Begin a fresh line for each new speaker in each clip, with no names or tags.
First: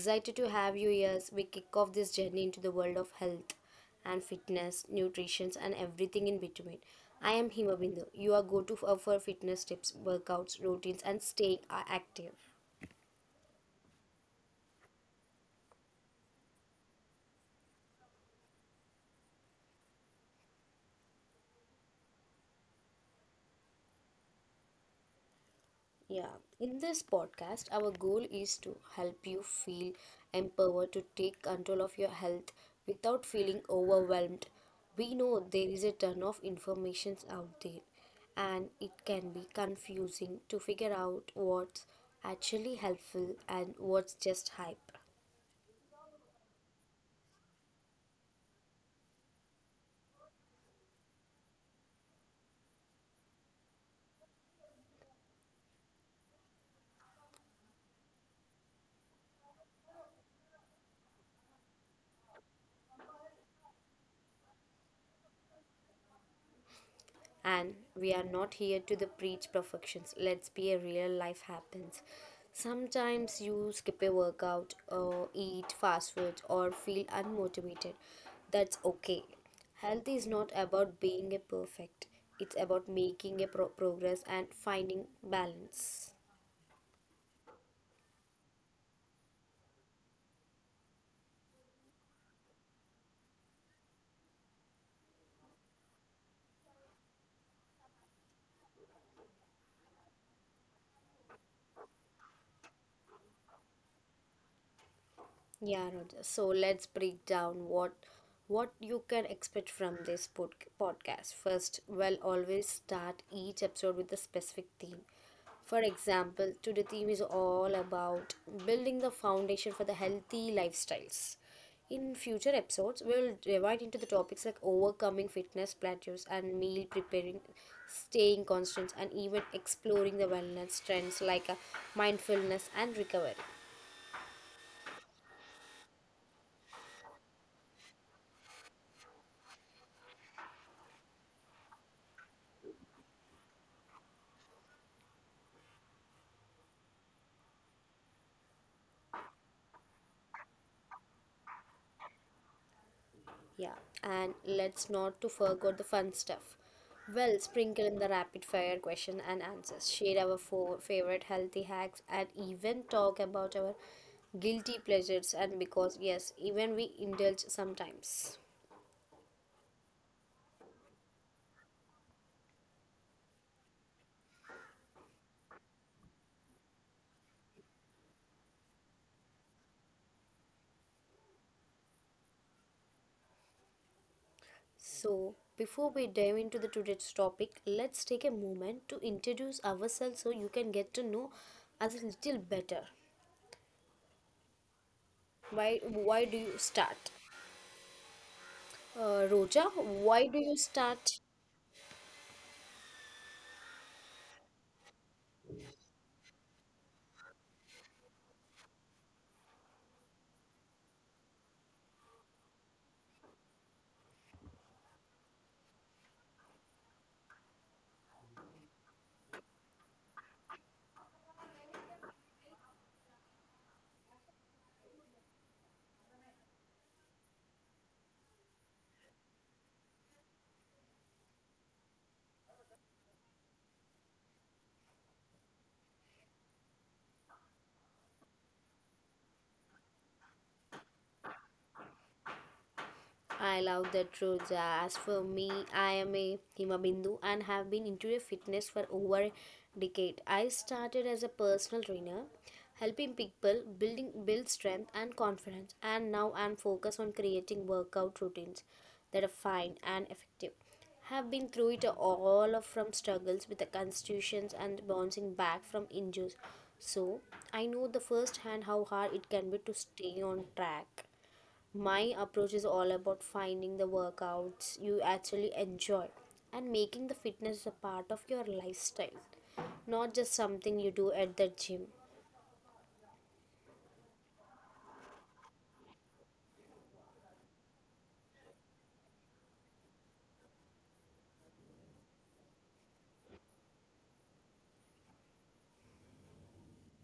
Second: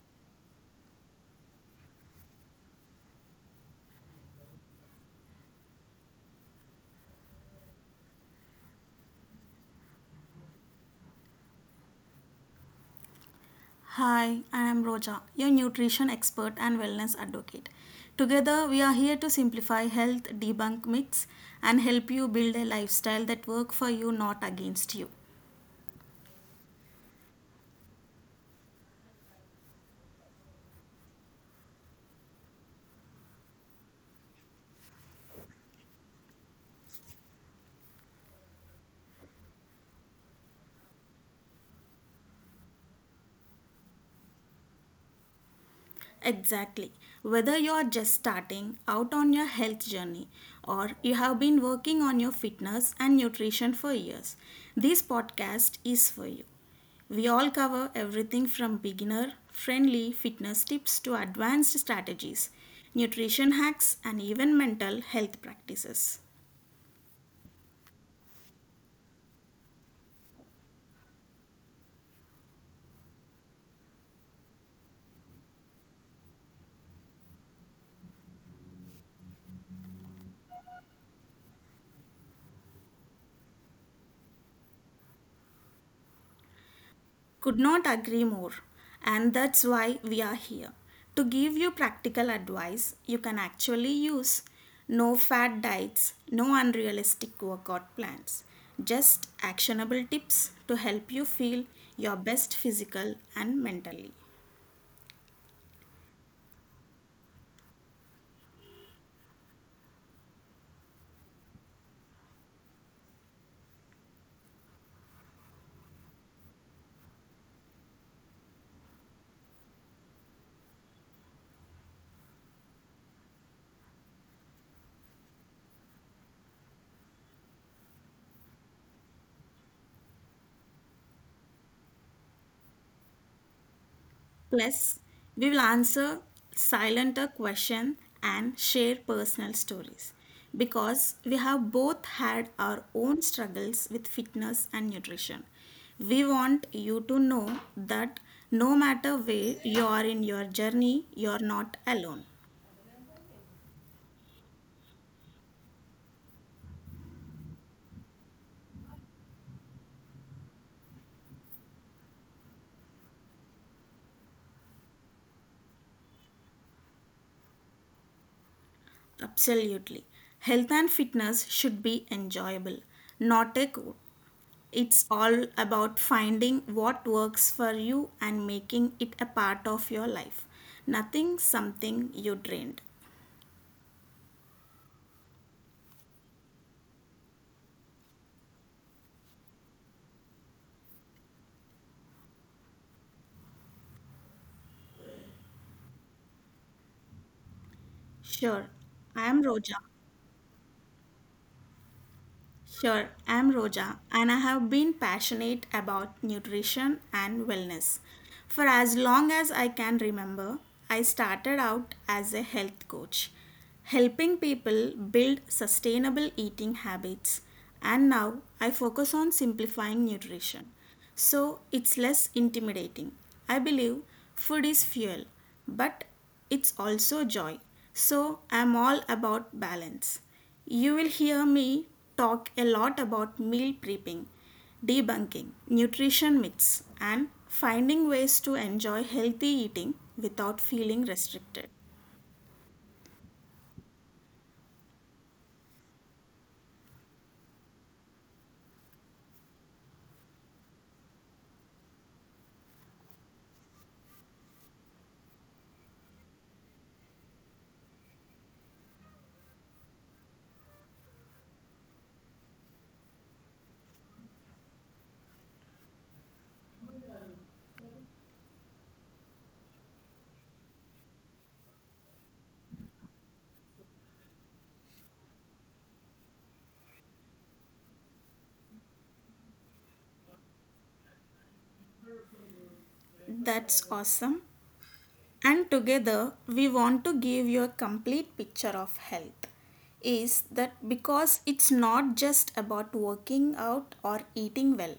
excited to have you here as we kick off this journey into the world of health and fitness, nutrition, and everything in between. I am Hima Bindu, your go to for fitness tips, workouts, routines, and staying active.
Hi, I am Roja, your nutrition expert and wellness advocate. Together, we are here to simplify health, debunk myths, and help you build a lifestyle that works for you, not against you.
Yeah, in this podcast, our goal is to help you feel empowered to take control of your health without feeling overwhelmed. We know there is a ton of information out there, and it can be confusing to figure out what's actually helpful and what's just hype.
Exactly. Whether you are just starting out on your health journey or you have been working on your fitness and nutrition for years, this podcast is for you. We all cover everything from beginner friendly fitness tips to advanced strategies, nutrition hacks, and even mental health practices.
And we are not here to the preach perfections. Let's be a real, life happens. Sometimes you skip a workout or eat fast food or feel unmotivated. That's okay. Health is not about being a perfect, it's about making progress and finding balance.
Could not agree more. And that's why we are here to give you practical advice you can actually use. No fad diets, no unrealistic workout plans, just actionable tips to help you feel your best physical and mentally.
Yeah, Roger. So let's break down what you can expect from this podcast. First, we'll always start each episode with a specific theme. For example, today theme is all about building the foundation for the healthy lifestyles. In future episodes, we'll divide into the topics like overcoming fitness plateaus and meal preparing, staying constant, and even exploring the wellness trends like mindfulness and recovery.
Plus, we will answer silenter question and share personal stories because we have both had our own struggles with fitness and nutrition. We want you to know that no matter where you are in your journey, you are not alone.
Yeah, and let's not to forget the fun stuff. Well, sprinkle in the rapid fire question and answers. Share our favorite healthy hacks and even talk about our guilty pleasures and because yes, even we indulge sometimes.
Absolutely. Health and fitness should be enjoyable, not a chore. It's all about finding what works for you and making it a part of your life. Nothing something you drained.
So, before we dive into the today's topic, let's take a moment to introduce ourselves so you can get to know us a little better. Why do you start? Roja,
Sure.
why
I
do
am
you
Roja.
start?
Sure, I'm Roja and I have been passionate about nutrition and wellness. For as long as I can remember, I started out as a health coach, helping people build sustainable eating habits, and now I focus on simplifying nutrition. So it's less intimidating. I believe food is fuel, but it's also joy. So I'm all about balance. You will hear me talk a lot about meal prepping, debunking, nutrition myths, and finding ways to enjoy healthy eating without feeling restricted.
I love that truth. As for me, I am a Himabindu and have been into a fitness for over a decade. I started as a personal trainer, helping people build strength and confidence, and now I'm focused on creating workout routines that are fine and effective. Have been through it all of from struggles with the constitutions and bouncing back from injuries. So I know the first hand how hard it can be to stay on track. My approach is all about finding the workouts you actually enjoy and making the fitness a part of your lifestyle, not just something you do at the gym.
That's awesome. And together, we want to give you a complete picture of health, is that, because it's not just about working out or eating well,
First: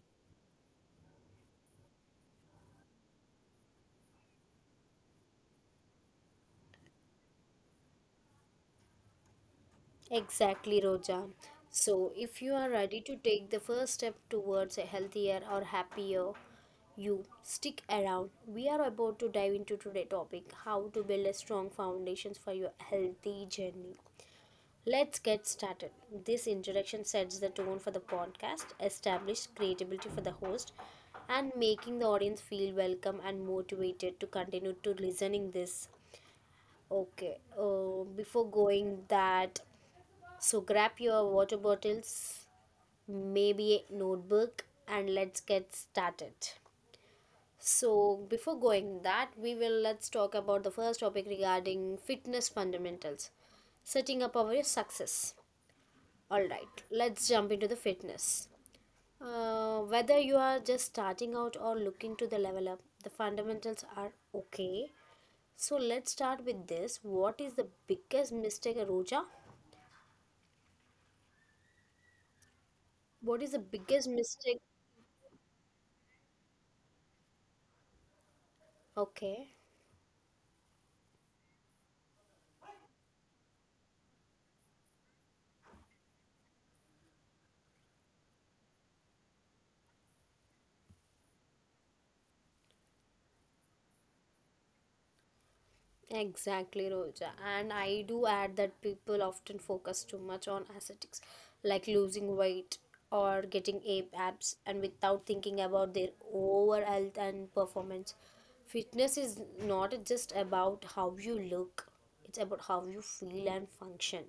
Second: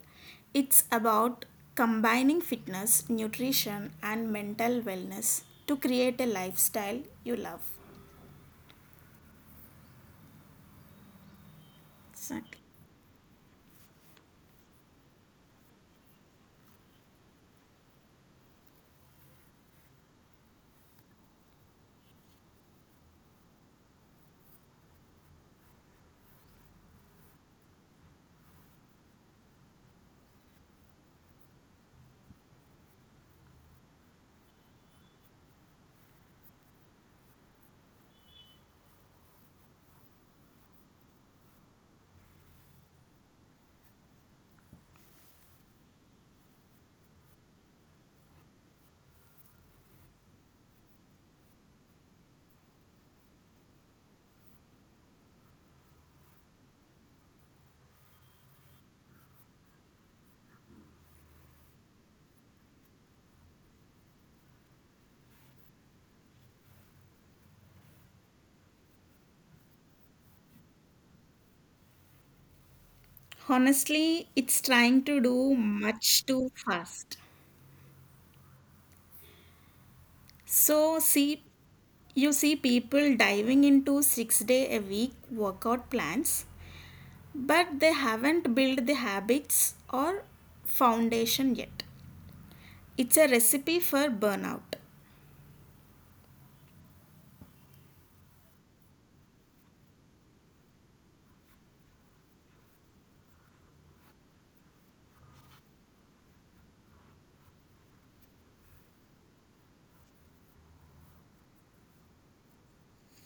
it's about combining fitness, nutrition, and mental wellness to create a lifestyle you love.
Exactly, Roja. So, if you are
Exactly.
ready to take the first step towards a healthier or happier you, stick around. We are about to dive into today's topic, how to build a strong foundations for your healthy journey. Let's get started. This introduction sets the tone for the podcast, establishes credibility for the host, and making the audience feel welcome and motivated to continue to listening this. Okay, before going that, so grab your water bottles, maybe a notebook, and let's get started. So before going that, we will let's talk about the first topic regarding fitness fundamentals, setting up our success. All right, let's jump into the fitness. Whether you are just starting out or looking to the level up, the fundamentals are okay. So let's start with this. What is the biggest mistake, Roja? What is the biggest mistake?
Honestly, it's trying to do much too fast.
Okay.
So see, you see people diving into 6 day a week workout plans, but they haven't built the habits or foundation yet. It's a recipe for burnout.
Exactly, Roja. And I do add that people often focus too much on aesthetics, like losing weight or getting abs, and without thinking about their overall health and performance. Fitness is not just about how you look, it's about how you feel and function.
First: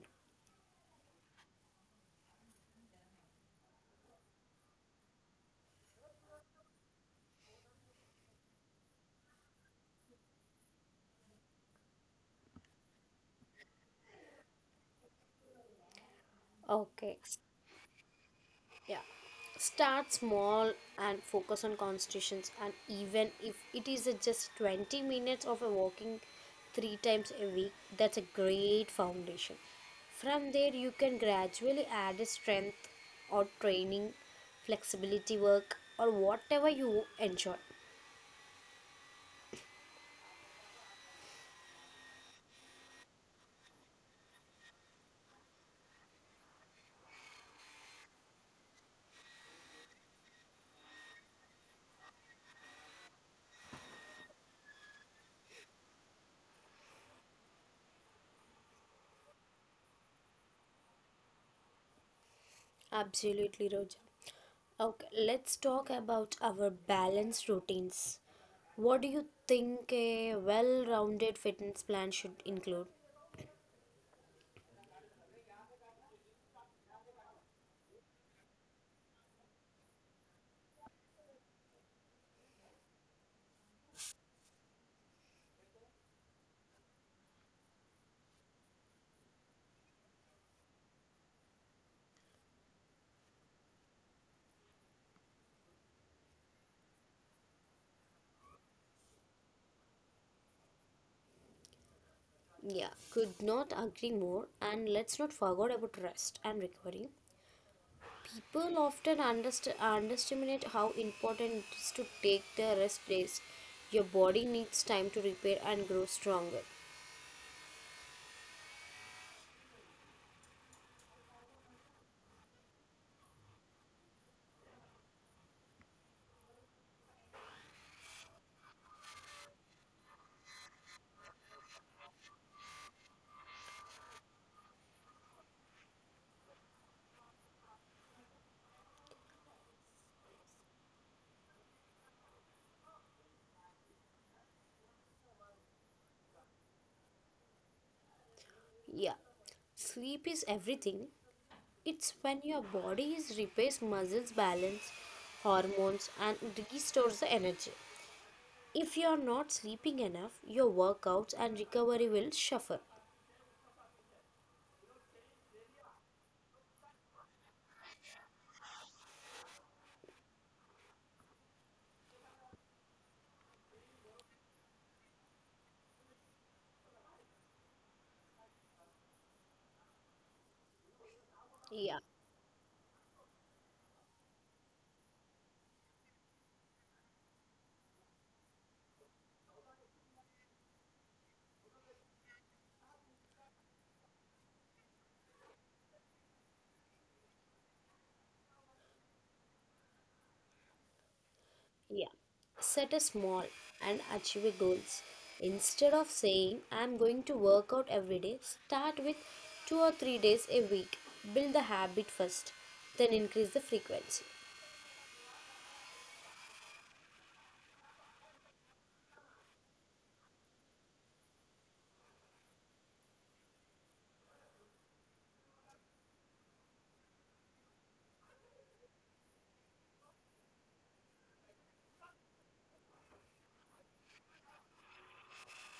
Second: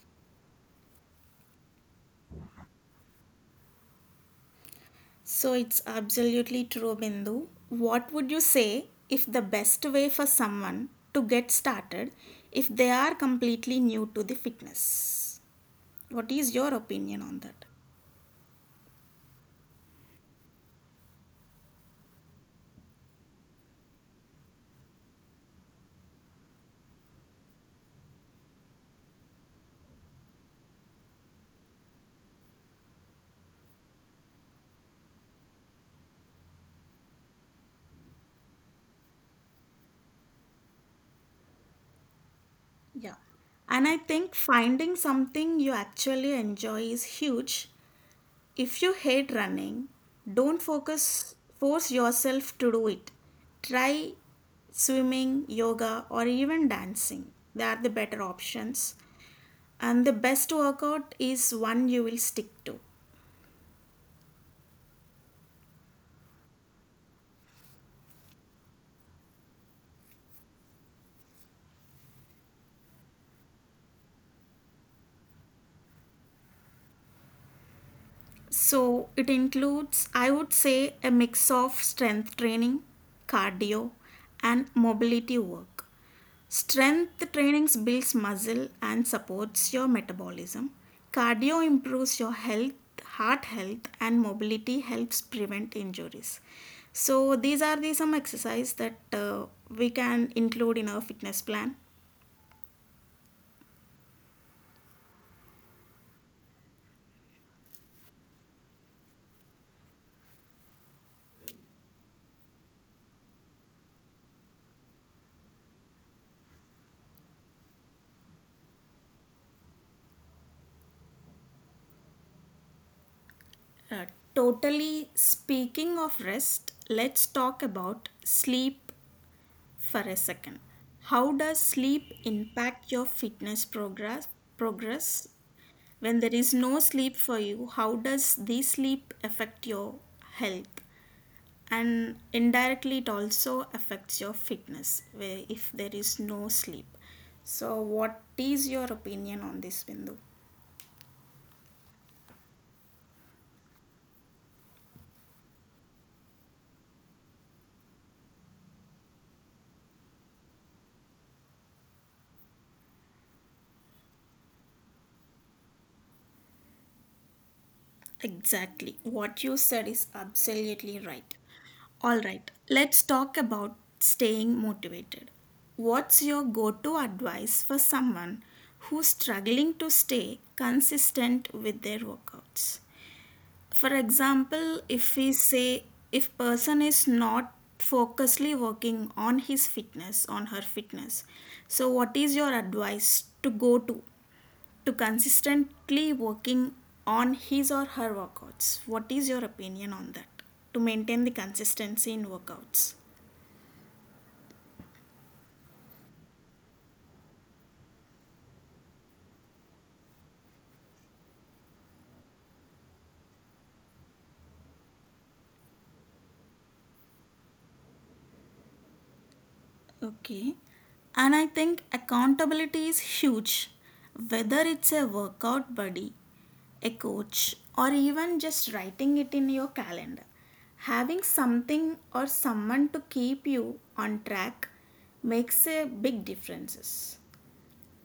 So it's absolutely true, Bindu. What would you say if the best way for someone to get started if they are completely new to the fitness? What is your opinion
Okay.
on that?
Yeah, start small and focus on constitutions. And even if it is a just 20 minutes of a walking three times a week, that's a great foundation. From there, you can gradually add a strength or training, flexibility work, or whatever you enjoy.
Yeah. And I think finding something you actually enjoy is huge. If you hate running, don't focus force yourself to do it. Try swimming, yoga, or even dancing. They are the better options, and the best workout is one you will stick to.
Absolutely, Roja. Okay, let's talk about our balanced routines. What do you think a well rounded fitness plan should include?
So it includes, I would say, a mix of strength training, cardio, and mobility work. Strength trainings builds muscle and supports your metabolism. Cardio improves your health, heart health, and mobility helps prevent injuries. So these are the some exercise that we can include in our fitness plan.
Yeah, could not agree more. And let's not forget about rest and recovery. People often underestimate how important it is to take the rest days. Your body needs time to repair and grow stronger.
Uh, totally speaking of rest, let's talk about sleep for a second. How does sleep impact your fitness progress? Progress when there is no sleep for you, how does this sleep affect your health? And indirectly, it also affects your fitness where if there is no sleep. So, what is your opinion on this, Bindu?
Yeah, sleep is everything. It's when your body is repairs muscles balance, hormones, and restores the energy. If you are not sleeping enough, your workouts and recovery will suffer.
Exactly. What you said is absolutely right. All right, let's talk about staying motivated. What's your go to advice for someone who's struggling to stay consistent with their workouts? For
Yeah.
example, if we say if person is not focusedly working on his fitness, on her fitness, so what is your advice to go to consistently working on his or her workouts. What is your opinion on that? To maintain the consistency in workouts.
Yeah. Set a small and achievable goals. Instead of saying I'm going to work out every day, start with 2 or 3 days a week. Build the habit first, then increase the frequency.
Okay. And I think accountability is huge, whether it's a workout buddy, a coach, or even just writing it in your calendar. Having something or someone to keep you on track makes a big difference.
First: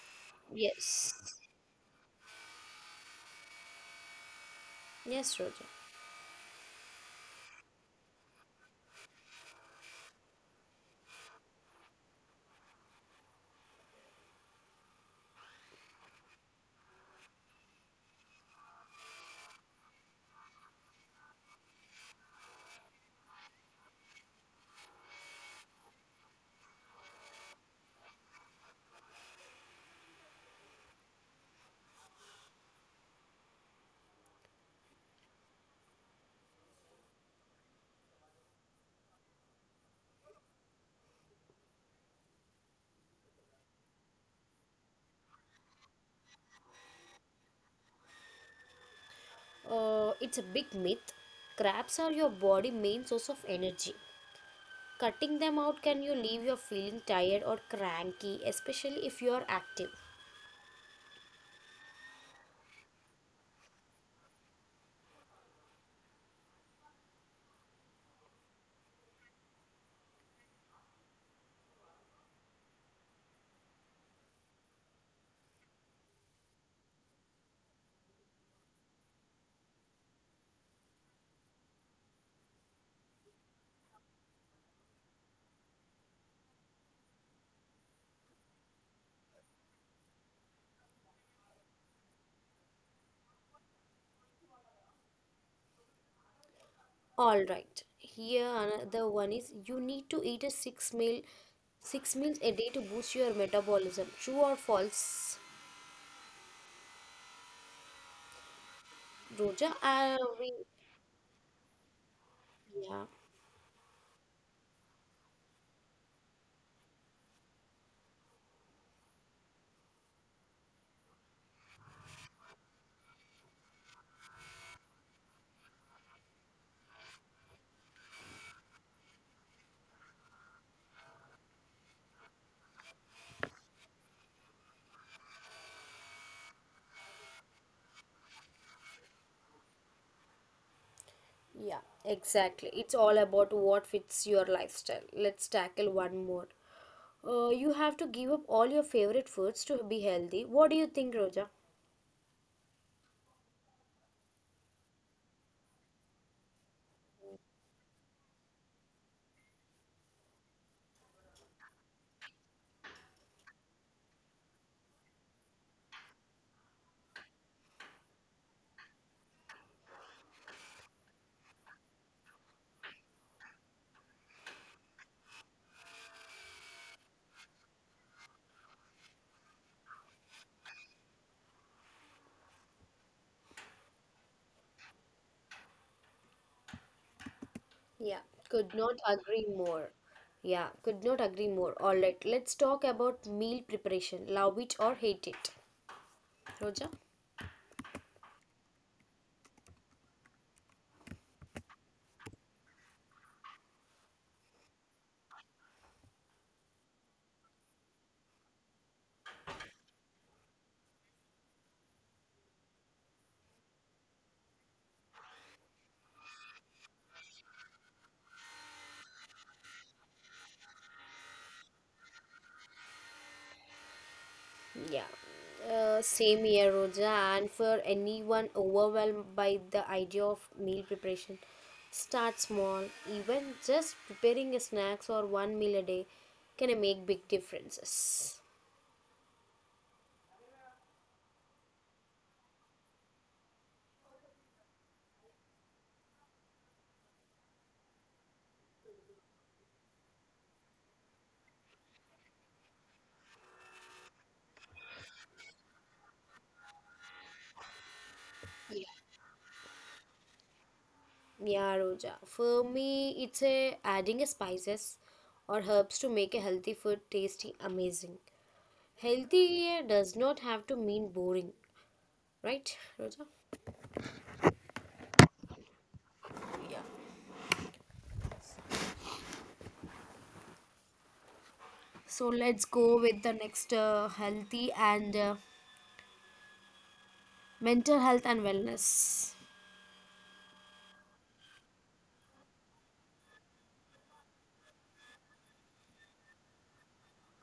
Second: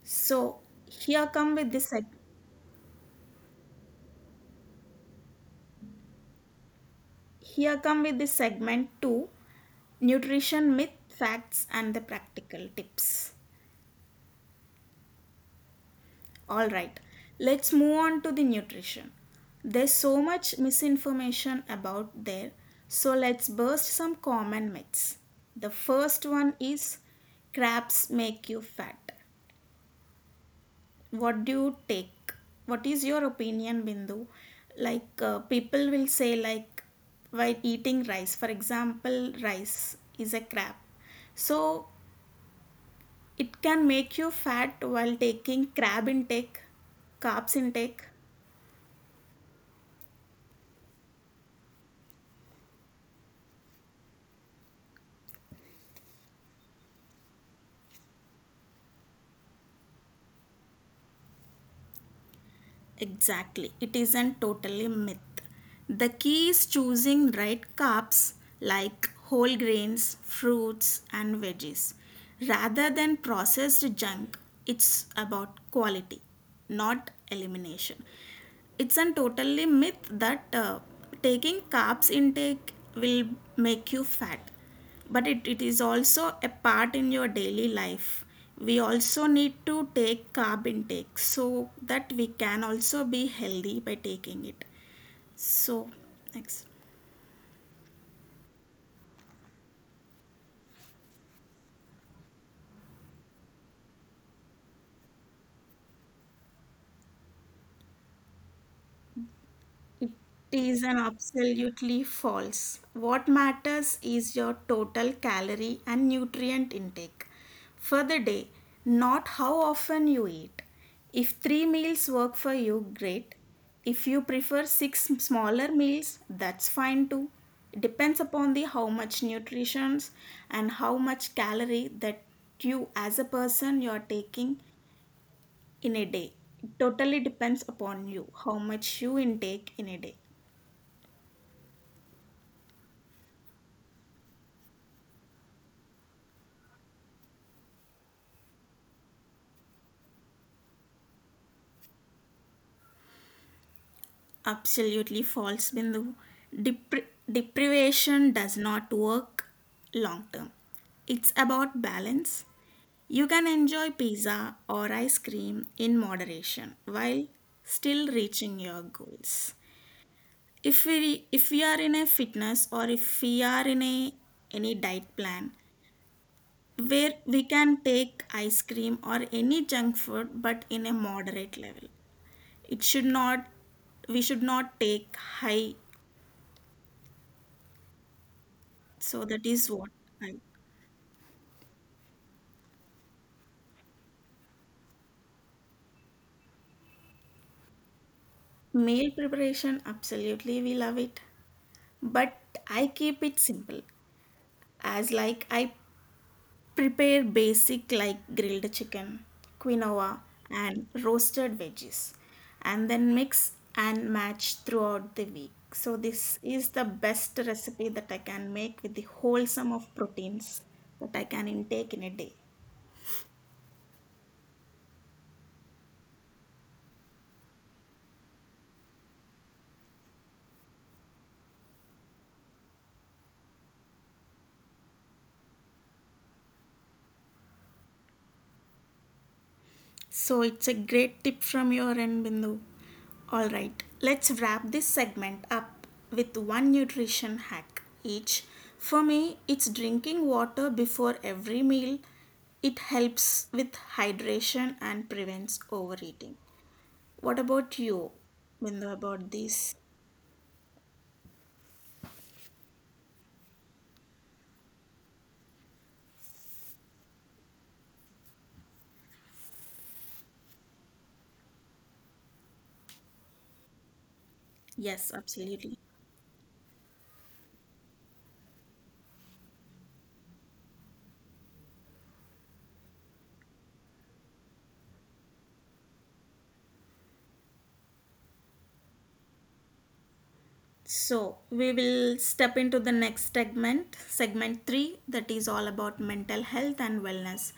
So here
Yes.
come with this.
Yes, Roger.
Here come with the segment 2, nutrition myth facts and the practical tips. All right. Let's move on to the nutrition. There's so much misinformation about there, so let's burst some common myths. The first one is crabs make you fat. What do you take, what is your opinion, Bindu? Like people will say like, while eating rice, for example, rice is a crab, so it can make you fat while taking crab intake, carbs intake.
It's a big myth. Crabs are your body main source of energy. Cutting them out can you leave you feeling tired or cranky, especially if you are active.
Exactly, it isn't totally myth. The key is choosing right carbs like whole grains, fruits, and veggies rather than processed junk. It's about quality, not elimination. It's a totally myth that taking carbs intake will make you fat, but it is also a part in your daily life. We also need to take carb intake so that we can also be healthy by taking it. So next.
All right. Here another one is you need to eat a six meal six meals a day to boost your metabolism. True or false, Roja?
It is an absolutely false. What
Yeah,
matters is your total calorie and nutrient intake for the day, not how often you eat. If three meals work for you, great. If you prefer six smaller meals, that's fine too. It depends upon the how much nutrition and how much calorie that you as a person you are taking in a day. It totally depends upon you how much you intake in a day.
yeah, exactly. It's all about what fits your lifestyle. Let's tackle one more. You have to give up all your favorite foods to be healthy. What do you think, Roja?
Absolutely false, Bindu. Depri- Deprivation does not work long term. It's about balance. You can enjoy pizza or ice cream in moderation while still reaching your goals. If we are in a fitness, or if we are in a any diet plan where we can take ice cream or any junk food, but in a moderate level. It should not, we should not take high.
Yeah,
So
could
that
not
is what
agree
I.
more. Yeah, could not agree more. All right, let's talk about meal preparation. Love it or hate it. Roja?
Meal preparation, absolutely we love it. But I keep it simple. As like I prepare basic like grilled chicken, quinoa, and roasted veggies, and then mix and match throughout the week. So this is the best recipe that I can make with the wholesome of proteins that I can intake in a day.
Yeah, same here, Roja. And for anyone overwhelmed by the idea of meal preparation, start small. Even just preparing a snacks or one meal a day can make big differences.
So it's a great tip from your end, Bindu. All right, let's wrap this segment up with one nutrition hack each. For me, it's drinking water before every meal. It helps with hydration and prevents overeating. What
Yeah.
about you, Bindu, about this?
Yeah, Roja. For me, it's a adding a spices or herbs to make a healthy food tasty amazing. Healthy here does not have to mean boring, right, Roja?
Yes, absolutely.
So let's go with the next healthy and mental health and wellness.
So we will step into the next segment, segment three, that is all about mental health and wellness,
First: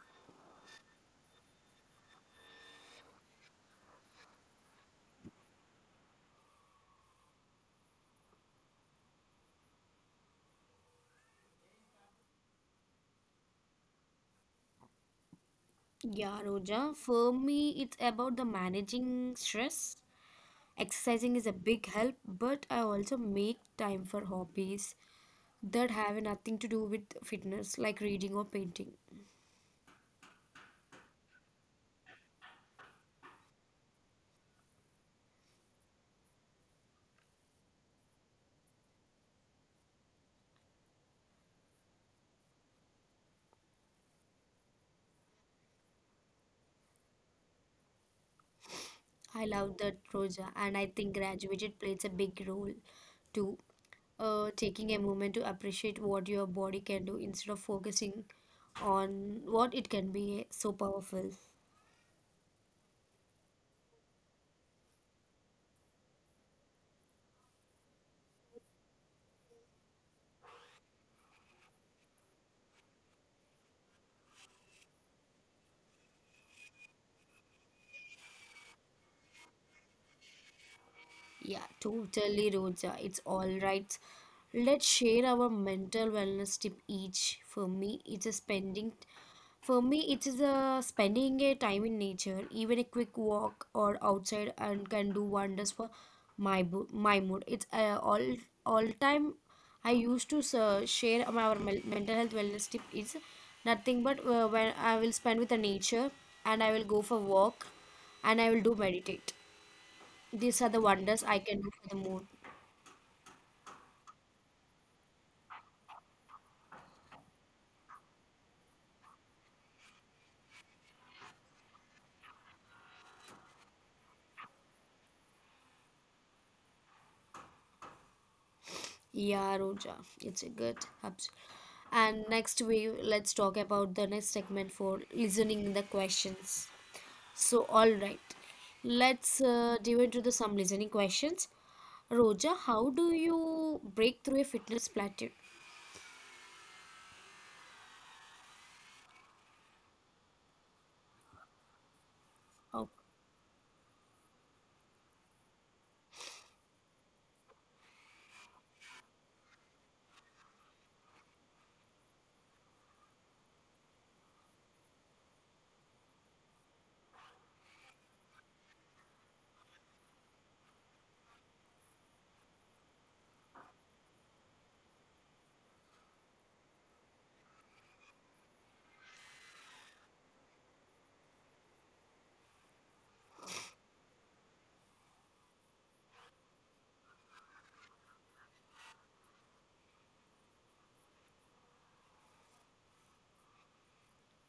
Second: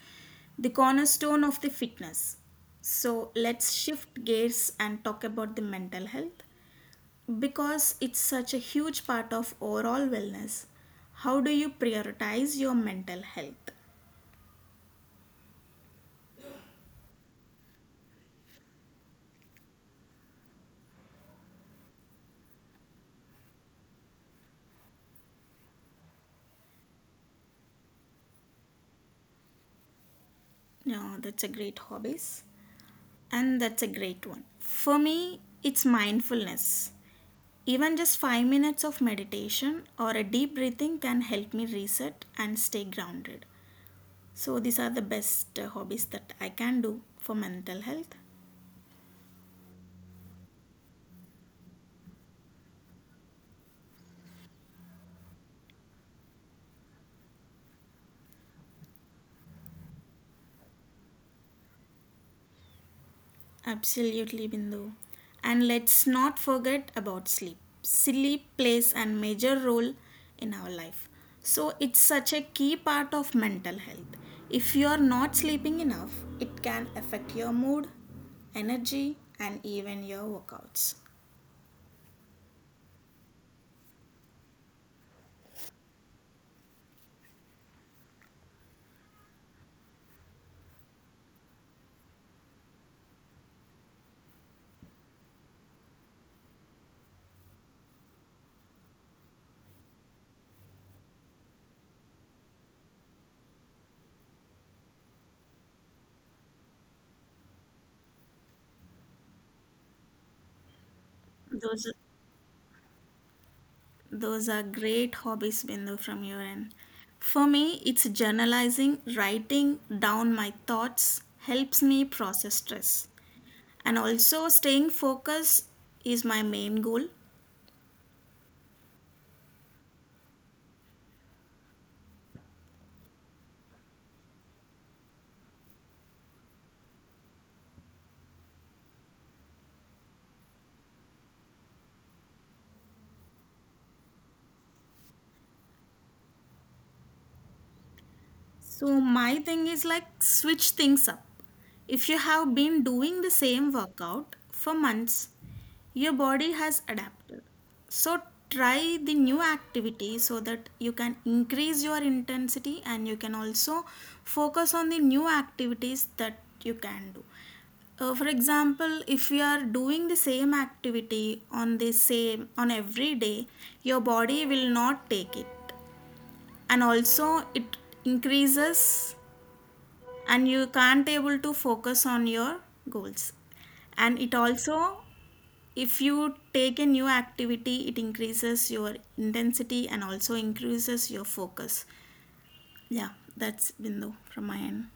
the cornerstone of the fitness. So let's shift gears and talk about the mental health because it's such a huge part of overall wellness. How do you prioritize your mental health?
Yeah, Roja. For me, it's about the managing stress. Exercising is a big help, but I also make time for hobbies that have nothing to do with fitness, like reading or painting.
Yeah, that's a great hobbies, and that's a great one. For me, it's mindfulness. Even just 5 minutes of meditation or a deep breathing can help me reset and stay grounded. So, these are the best hobbies that I can do for mental health.
I love that, Roja, and I think graduated plays a big role too. Taking a moment to appreciate what your body can do instead of focusing on what it can be so powerful.
Absolutely, Bindu. And let's not forget about sleep. Sleep plays a major role in our life. So, it's such a key part of mental health. If you are not sleeping enough, it can affect your mood, energy, and even your workouts.
Yeah, totally, Roja. It's all right. Let's share our mental wellness tip each. For me, it is a spending a time in nature, even a quick walk or outside, and can do wonders for my mood. It's all time. I used to share mental health wellness tip is nothing but when I will spend with the nature and I will go for walk and I will do meditate. These are the wonders I
Those
can do for the moon.
Those are great hobbies, Bindu, from your end. For me, it's journalizing, writing down my thoughts helps me process stress. And also, staying focused is my main goal.
Yeah, Roja, it's a good. Abs- And next we Let's talk about the next segment for listening the questions. So all right, let's dive into the some listening questions. Roja, how do you break through a fitness plateau?
So, my thing is like switch things up. If you have been doing
Oh,
the same workout for months, your body has adapted. So, try the new activity so that you can increase your intensity, and you can also focus on the new activities that you can do. For example, if you are doing the same activity on the same on every day, your body will not take it, and also it increases, and you can't able to focus on your goals. And it also, if you take a new activity, it increases your intensity and also increases your focus. Yeah, that's Bindu from my end.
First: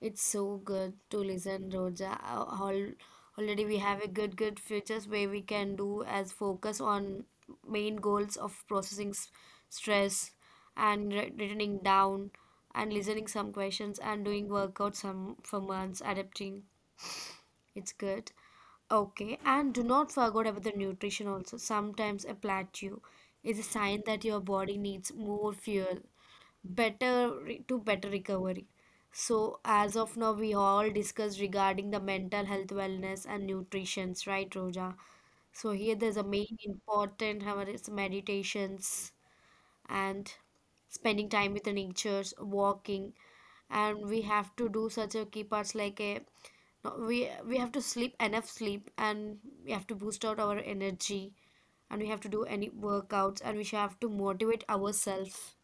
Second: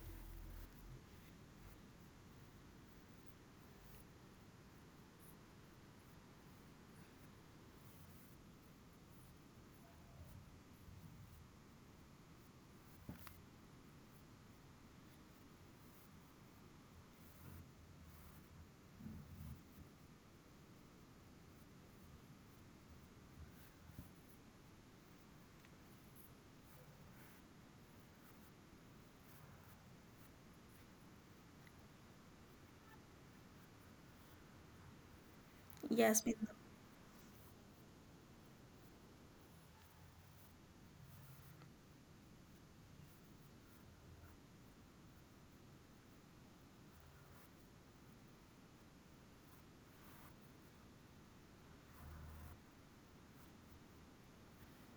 it's so good to listen, Roja. Already we have a good, good futures where we can do as focus on main goals of processing stress and writing down and listening some questions and doing workouts some for months, adapting. It's good. Okay, and do not forget about the nutrition also. Sometimes a plateau is a sign that your body needs more fuel, better re- to better recovery. So as of now, we all discussed regarding the mental health, wellness, and nutrition's right, Roja? So here there's a main
Yes, Bindu.
important, however, is meditations and spending time with the natures walking and we have to do such a key parts like a no, we have to sleep enough sleep and we have to boost out our energy and we have to do any workouts and we should have to motivate ourselves,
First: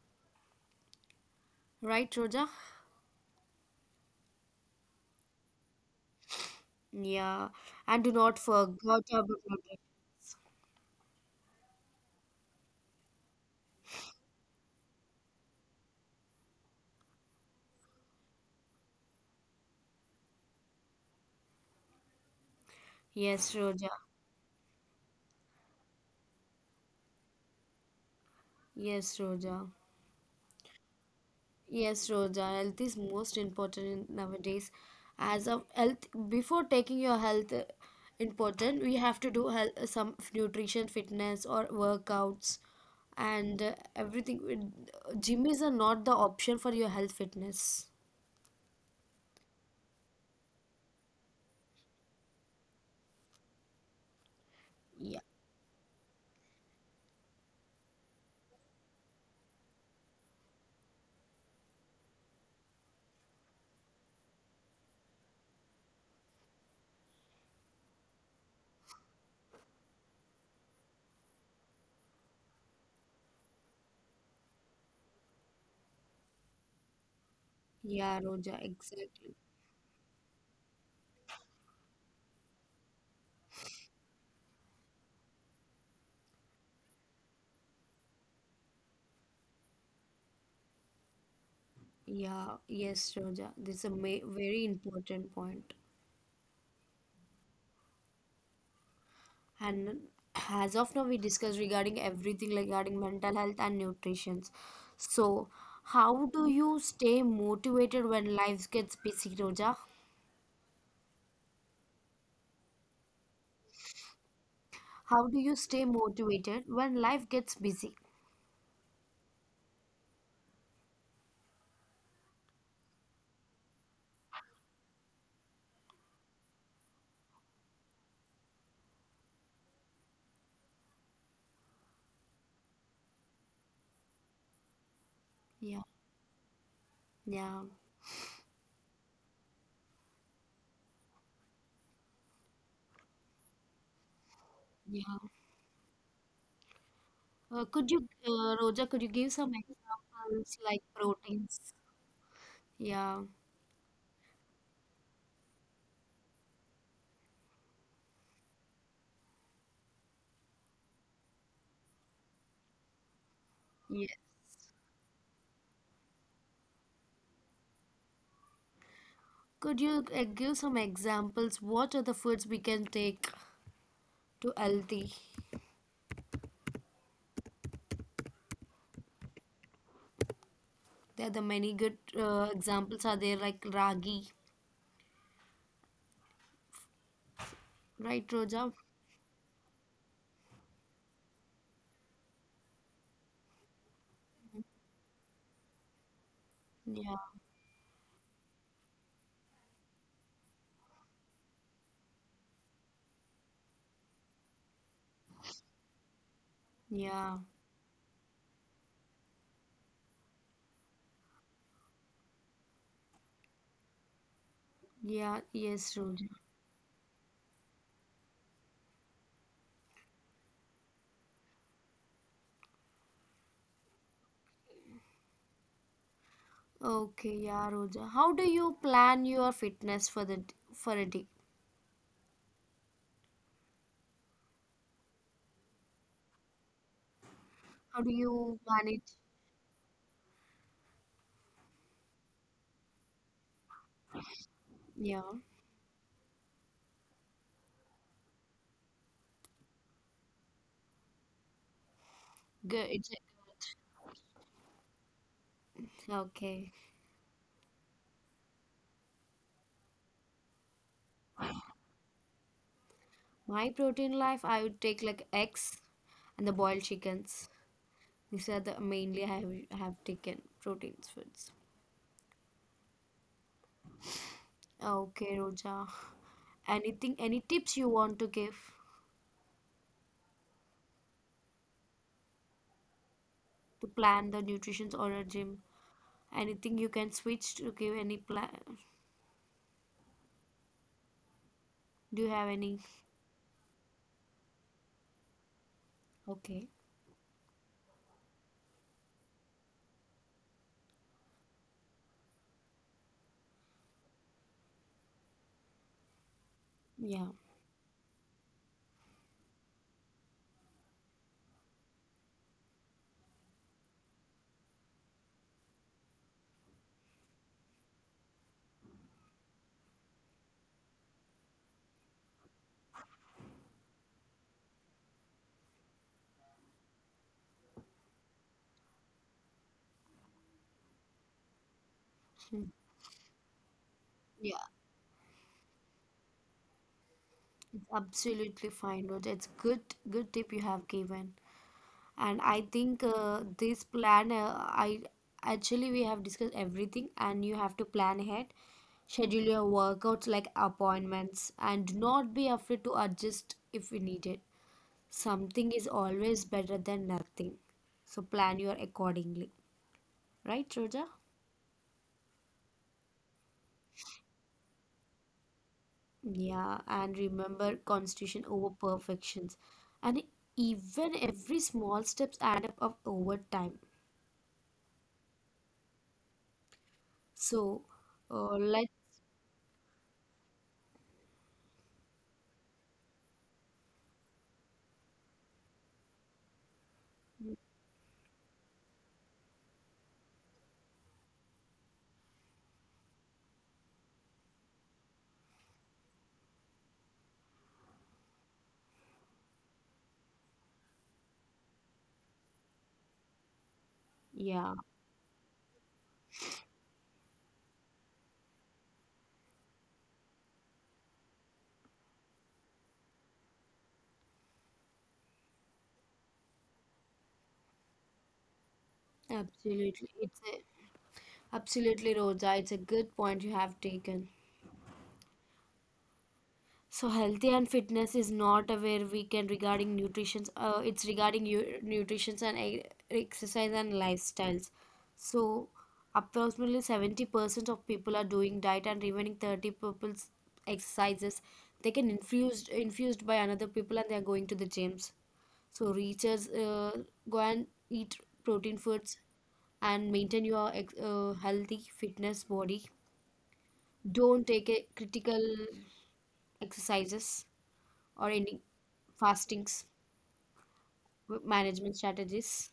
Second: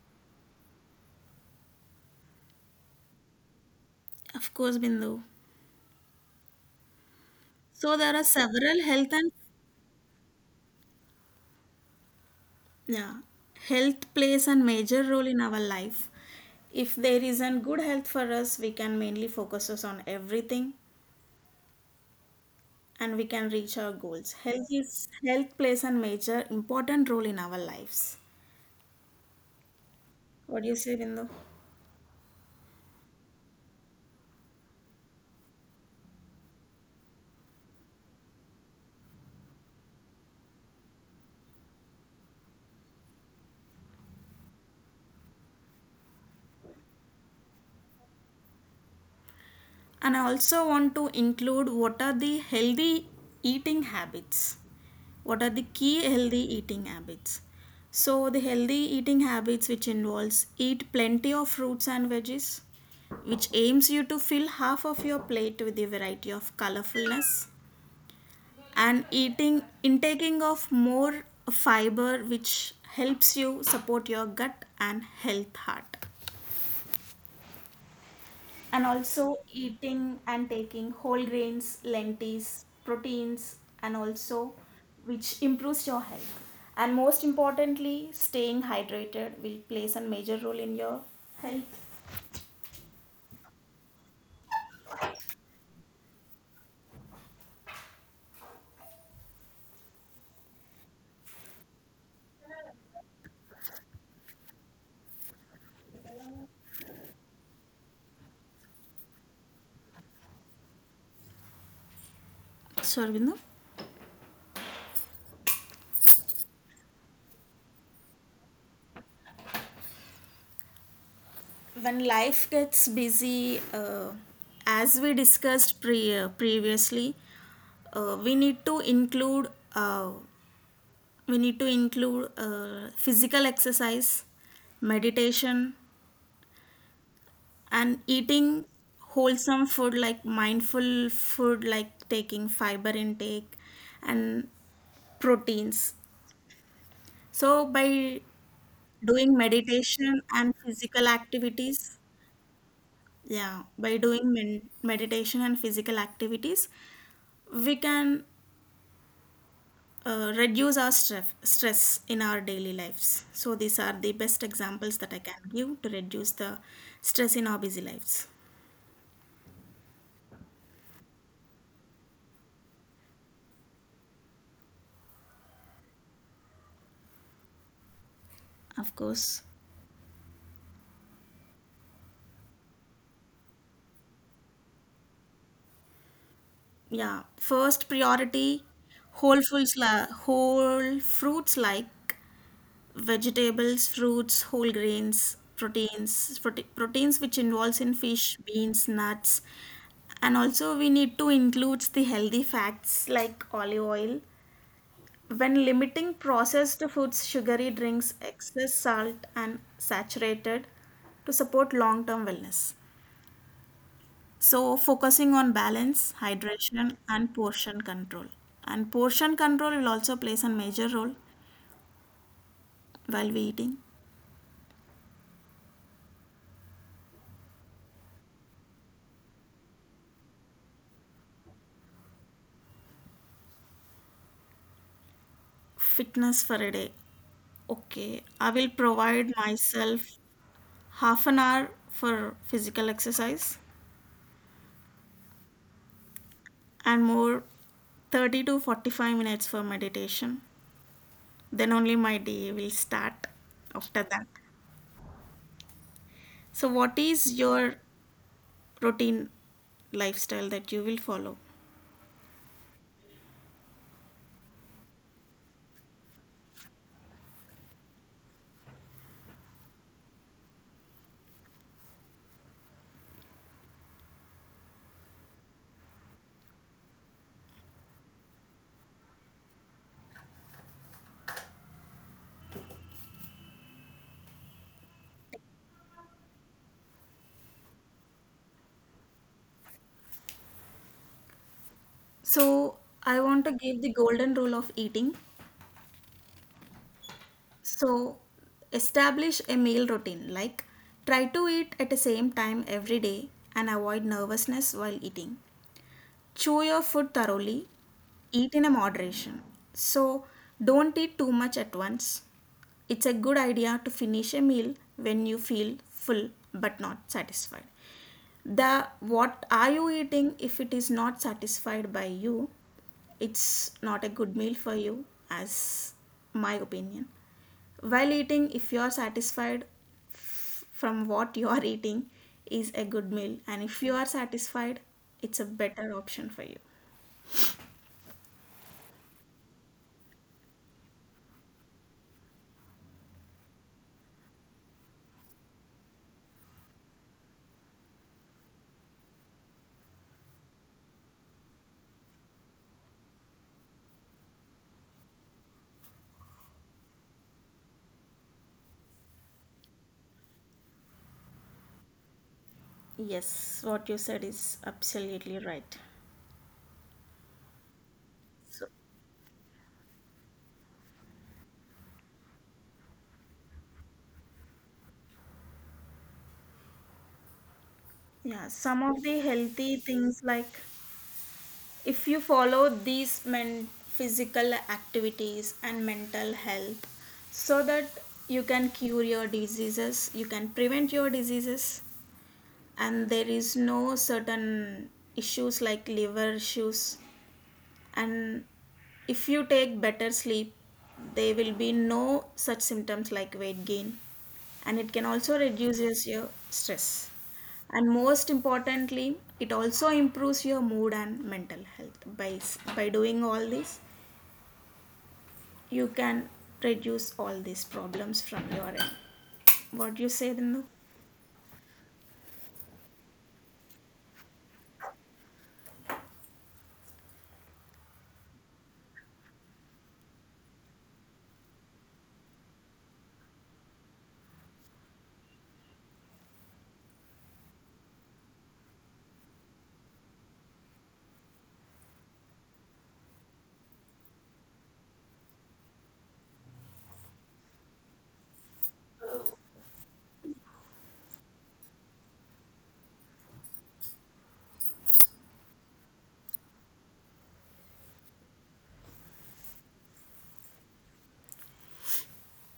right, Roja?
Of course, Bindu.
Yeah, and
So
do
there are
not forget
several health
about
and, yeah, health plays a major role in our life. If there isn't good health for us, we can mainly focus us on everything, and we
yes,
can
Roja.
reach our goals. Health is, health plays a major important role in our lives.
Yes, Roja,
What do you say, Bindu?
Yes, Roja, health is most important nowadays. As of health, before taking your health important, we have to do health, some nutrition, fitness, or workouts, and everything. It- Gym is not the option for your health fitness.
And I also want to include what are the healthy eating habits.
Yeah,
What are the key healthy eating habits? So the healthy eating habits which involves eat plenty of fruits and veggies, which aims you to fill half of your plate with a variety of colorfulness, and eating intaking of more fiber, which helps you support your gut and health heart,
yeah, Roja,
and also
exactly.
eating and taking whole grains, lentils, proteins, and also which improves your health. And most importantly, staying hydrated will plays a major role in your health.
Yeah, yes, Roja. This is a very important point. And as of now, we discussed regarding everything regarding mental health and nutrition. So, how do you stay motivated when life gets busy, Roja?
Sure, Arvindo?
How do you stay motivated when life gets busy?
When life gets busy, as we discussed previously, we need to include uh, we need to include physical exercise,
Yeah.
meditation,
Yeah,
and eating wholesome food, like mindful food, like taking fiber intake and
yeah.
proteins.
Uh, could
So
you, uh,
by
Roja, could you give some
doing
examples
meditation
like
and physical
proteins?
activities.
Yeah.
Yeah, by doing meditation and physical activities, we can reduce our stress in our daily lives. So
Yes.
these are the best examples that I can give to reduce the stress in our busy lives.
Could you give some examples? What are the foods we can take to healthy?
Of course,
There are the many good examples are there like Ragi,
yeah.
right,
First
Roja?
priority, whole fruits like vegetables, fruits, whole grains, proteins,
Yeah,
proteins, which involves in fish, beans, nuts, and also we need to include the healthy fats like olive oil. When limiting
yeah,
processed foods, sugary drinks, excess salt, and saturated to support long term wellness.
yeah,
So,
yes,
focusing on
Roja.
balance, hydration, and portion control. And portion control will also plays a major role while we eating.
Okay, yeah, Roja. How do you plan your fitness for for a day?
Fitness for a day.
How do you
Okay,
manage?
I will provide myself half an hour for physical exercise
Yeah,
and more 30 to 45 minutes for meditation.
good.
Then
It's good.
only my day will start after that.
Okay.
So, what is your routine lifestyle that you will follow?
My protein life, I would take like eggs and the boiled chickens. These are the mainly I have taken proteins foods. Okay, Roja. Anything, any tips you want to give to plan the nutrition or a gym? Anything you can switch to give any plan? Do you have any?
So, I want to give the golden rule of eating.
Okay.
So, establish a meal routine like try to eat at the same time every day and avoid nervousness while eating. Chew your
Yeah.
food thoroughly, eat in a moderation. So don't eat too much at once. It's a good idea to finish a meal when you feel full but not satisfied. The what are you eating, if it is not satisfied by you, it's not a good meal for you, as my opinion. While eating, if you are satisfied from what you are eating, is a good meal, and if you are
Yeah,
satisfied, it's a better option for you.
it's absolutely fine, Rohit. It's good, good tip you have given. And I think this plan, I actually we have discussed everything, and you have to plan ahead, schedule your workouts like appointments, and do not be afraid to adjust if we need it. Something is always better than nothing. So plan your accordingly, right, Roja?
Yes, what you said is absolutely right.
Yeah, and remember constitution
So,
over perfections. And even every small steps add up of over time. So,
yeah, some
let
of the healthy things like if you follow these men physical activities and mental health so that you can cure your diseases, you can prevent your diseases, and there is no certain issues like liver issues, and if you take better sleep there will be no such symptoms like weight gain, and
yeah,
it can also reduces your stress, and most importantly it also improves your mood and mental health by by doing all this you can reduce all these problems from your end. What do you say,
absolutely.
Dinu?
It's a, absolutely, Roja. It's a good point you have taken. So healthy and fitness is not aware we can regarding nutrition. It's regarding you, nutrition and exercise and lifestyles. So approximately 70% of people are doing diet and remaining 30 people's exercises. They can infused by another people and they are going to the gyms. So reachers go and eat protein foods and maintain healthy fitness body. Don't take a critical exercises or any fastings with management strategies.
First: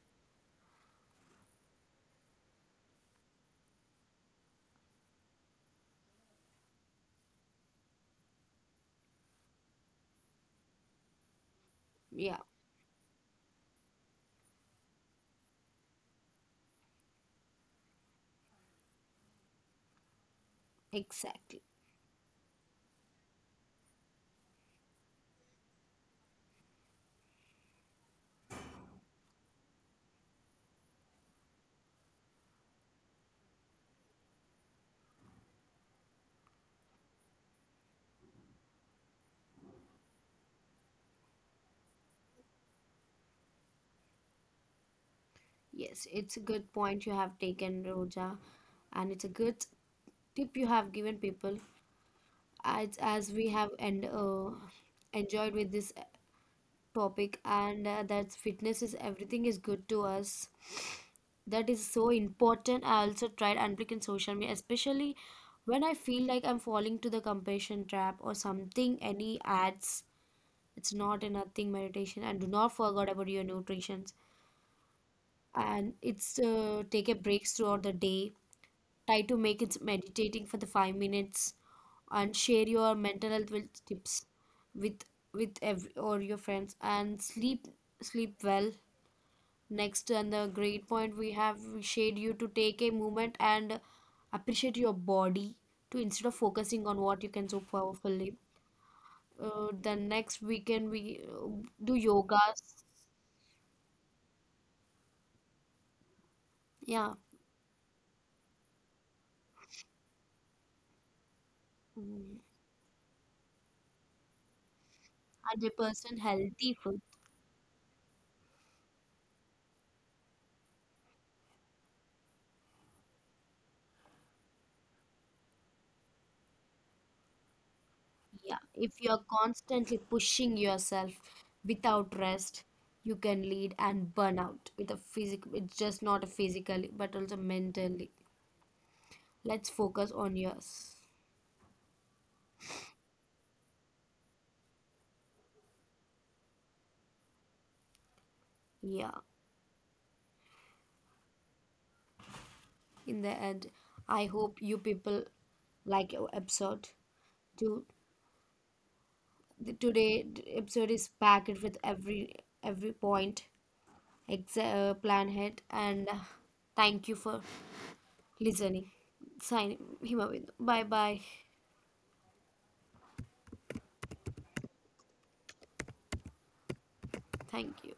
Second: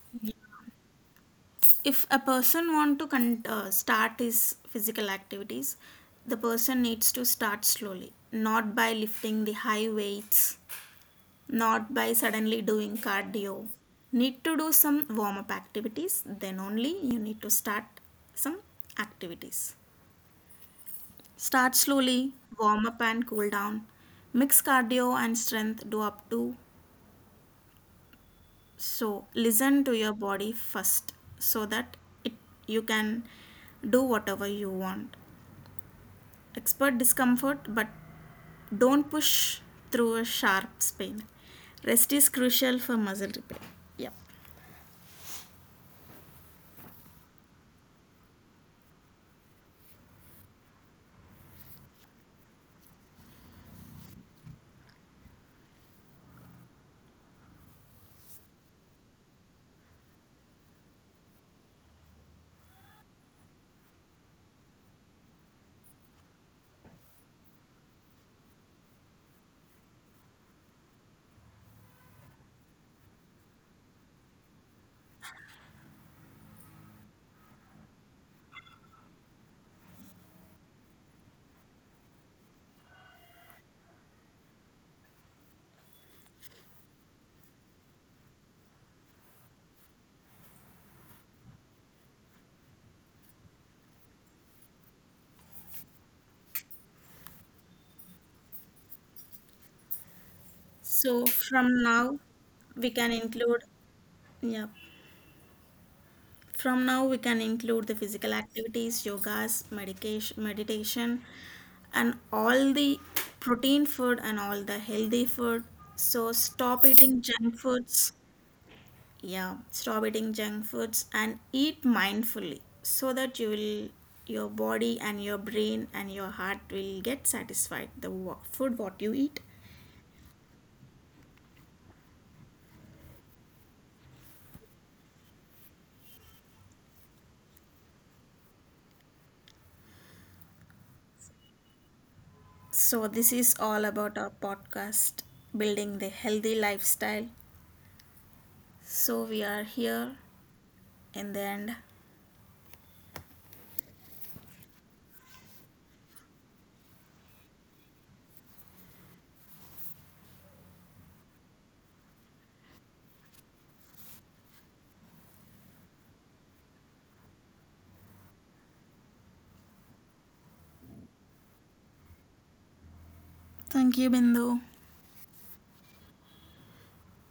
If a person want to start his physical activities, the person needs to start slowly, not by lifting the high weights, not by
Yeah,
suddenly doing cardio, need to do some warm up activities, then only you need to start some activities.
exactly.
Start slowly, warm up and cool down, mix cardio and strength do up to, so listen to your body first, so that it you can do whatever you want. Expert discomfort, but don't push through a sharp pain. Rest is crucial for muscle repair. Yeah.
Yes, it's a good point you have taken, Roja, and it's a good tip you have given people as we have and enjoyed with this topic and that fitness is everything is good to us. That is so important. I also tried unblinking social media, especially when I feel like I'm falling to the compassion trap or something any ads. It's not a nothing meditation. And do not forget about your nutrition. And it's take a breaks throughout the day. Try to make it meditating for the 5 minutes, and share your mental health tips with with every or your friends. And sleep well. Next, and the great point we shared you to take a moment and appreciate your body to instead of focusing on what you can so powerfully. Then next weekend
So
we
from now,
do
we can
yogas.
include, yeah. From now, we
Yeah,
can include the physical activities, yogas, medication, meditation, and
Mm,
all the protein food and all the healthy food. So
100%
stop
healthy food.
eating junk foods. Yeah, stop eating junk foods and eat mindfully so that you will your body and your brain and your heart will get satisfied the food
Yeah.
what you
If
eat.
you're constantly pushing yourself without rest, you can lead and burn out with a physical, it's just not a physically, but also mentally. Let's focus on yours.
So this is all about our podcast, building the healthy lifestyle. So
Yeah.
we are here in the end.
In the end, I hope you people like our episode. To the today episode is packed with every point, plan ahead, and thank you for listening, sign him away. Bye bye.
Thank you, Bindu.
Thank you.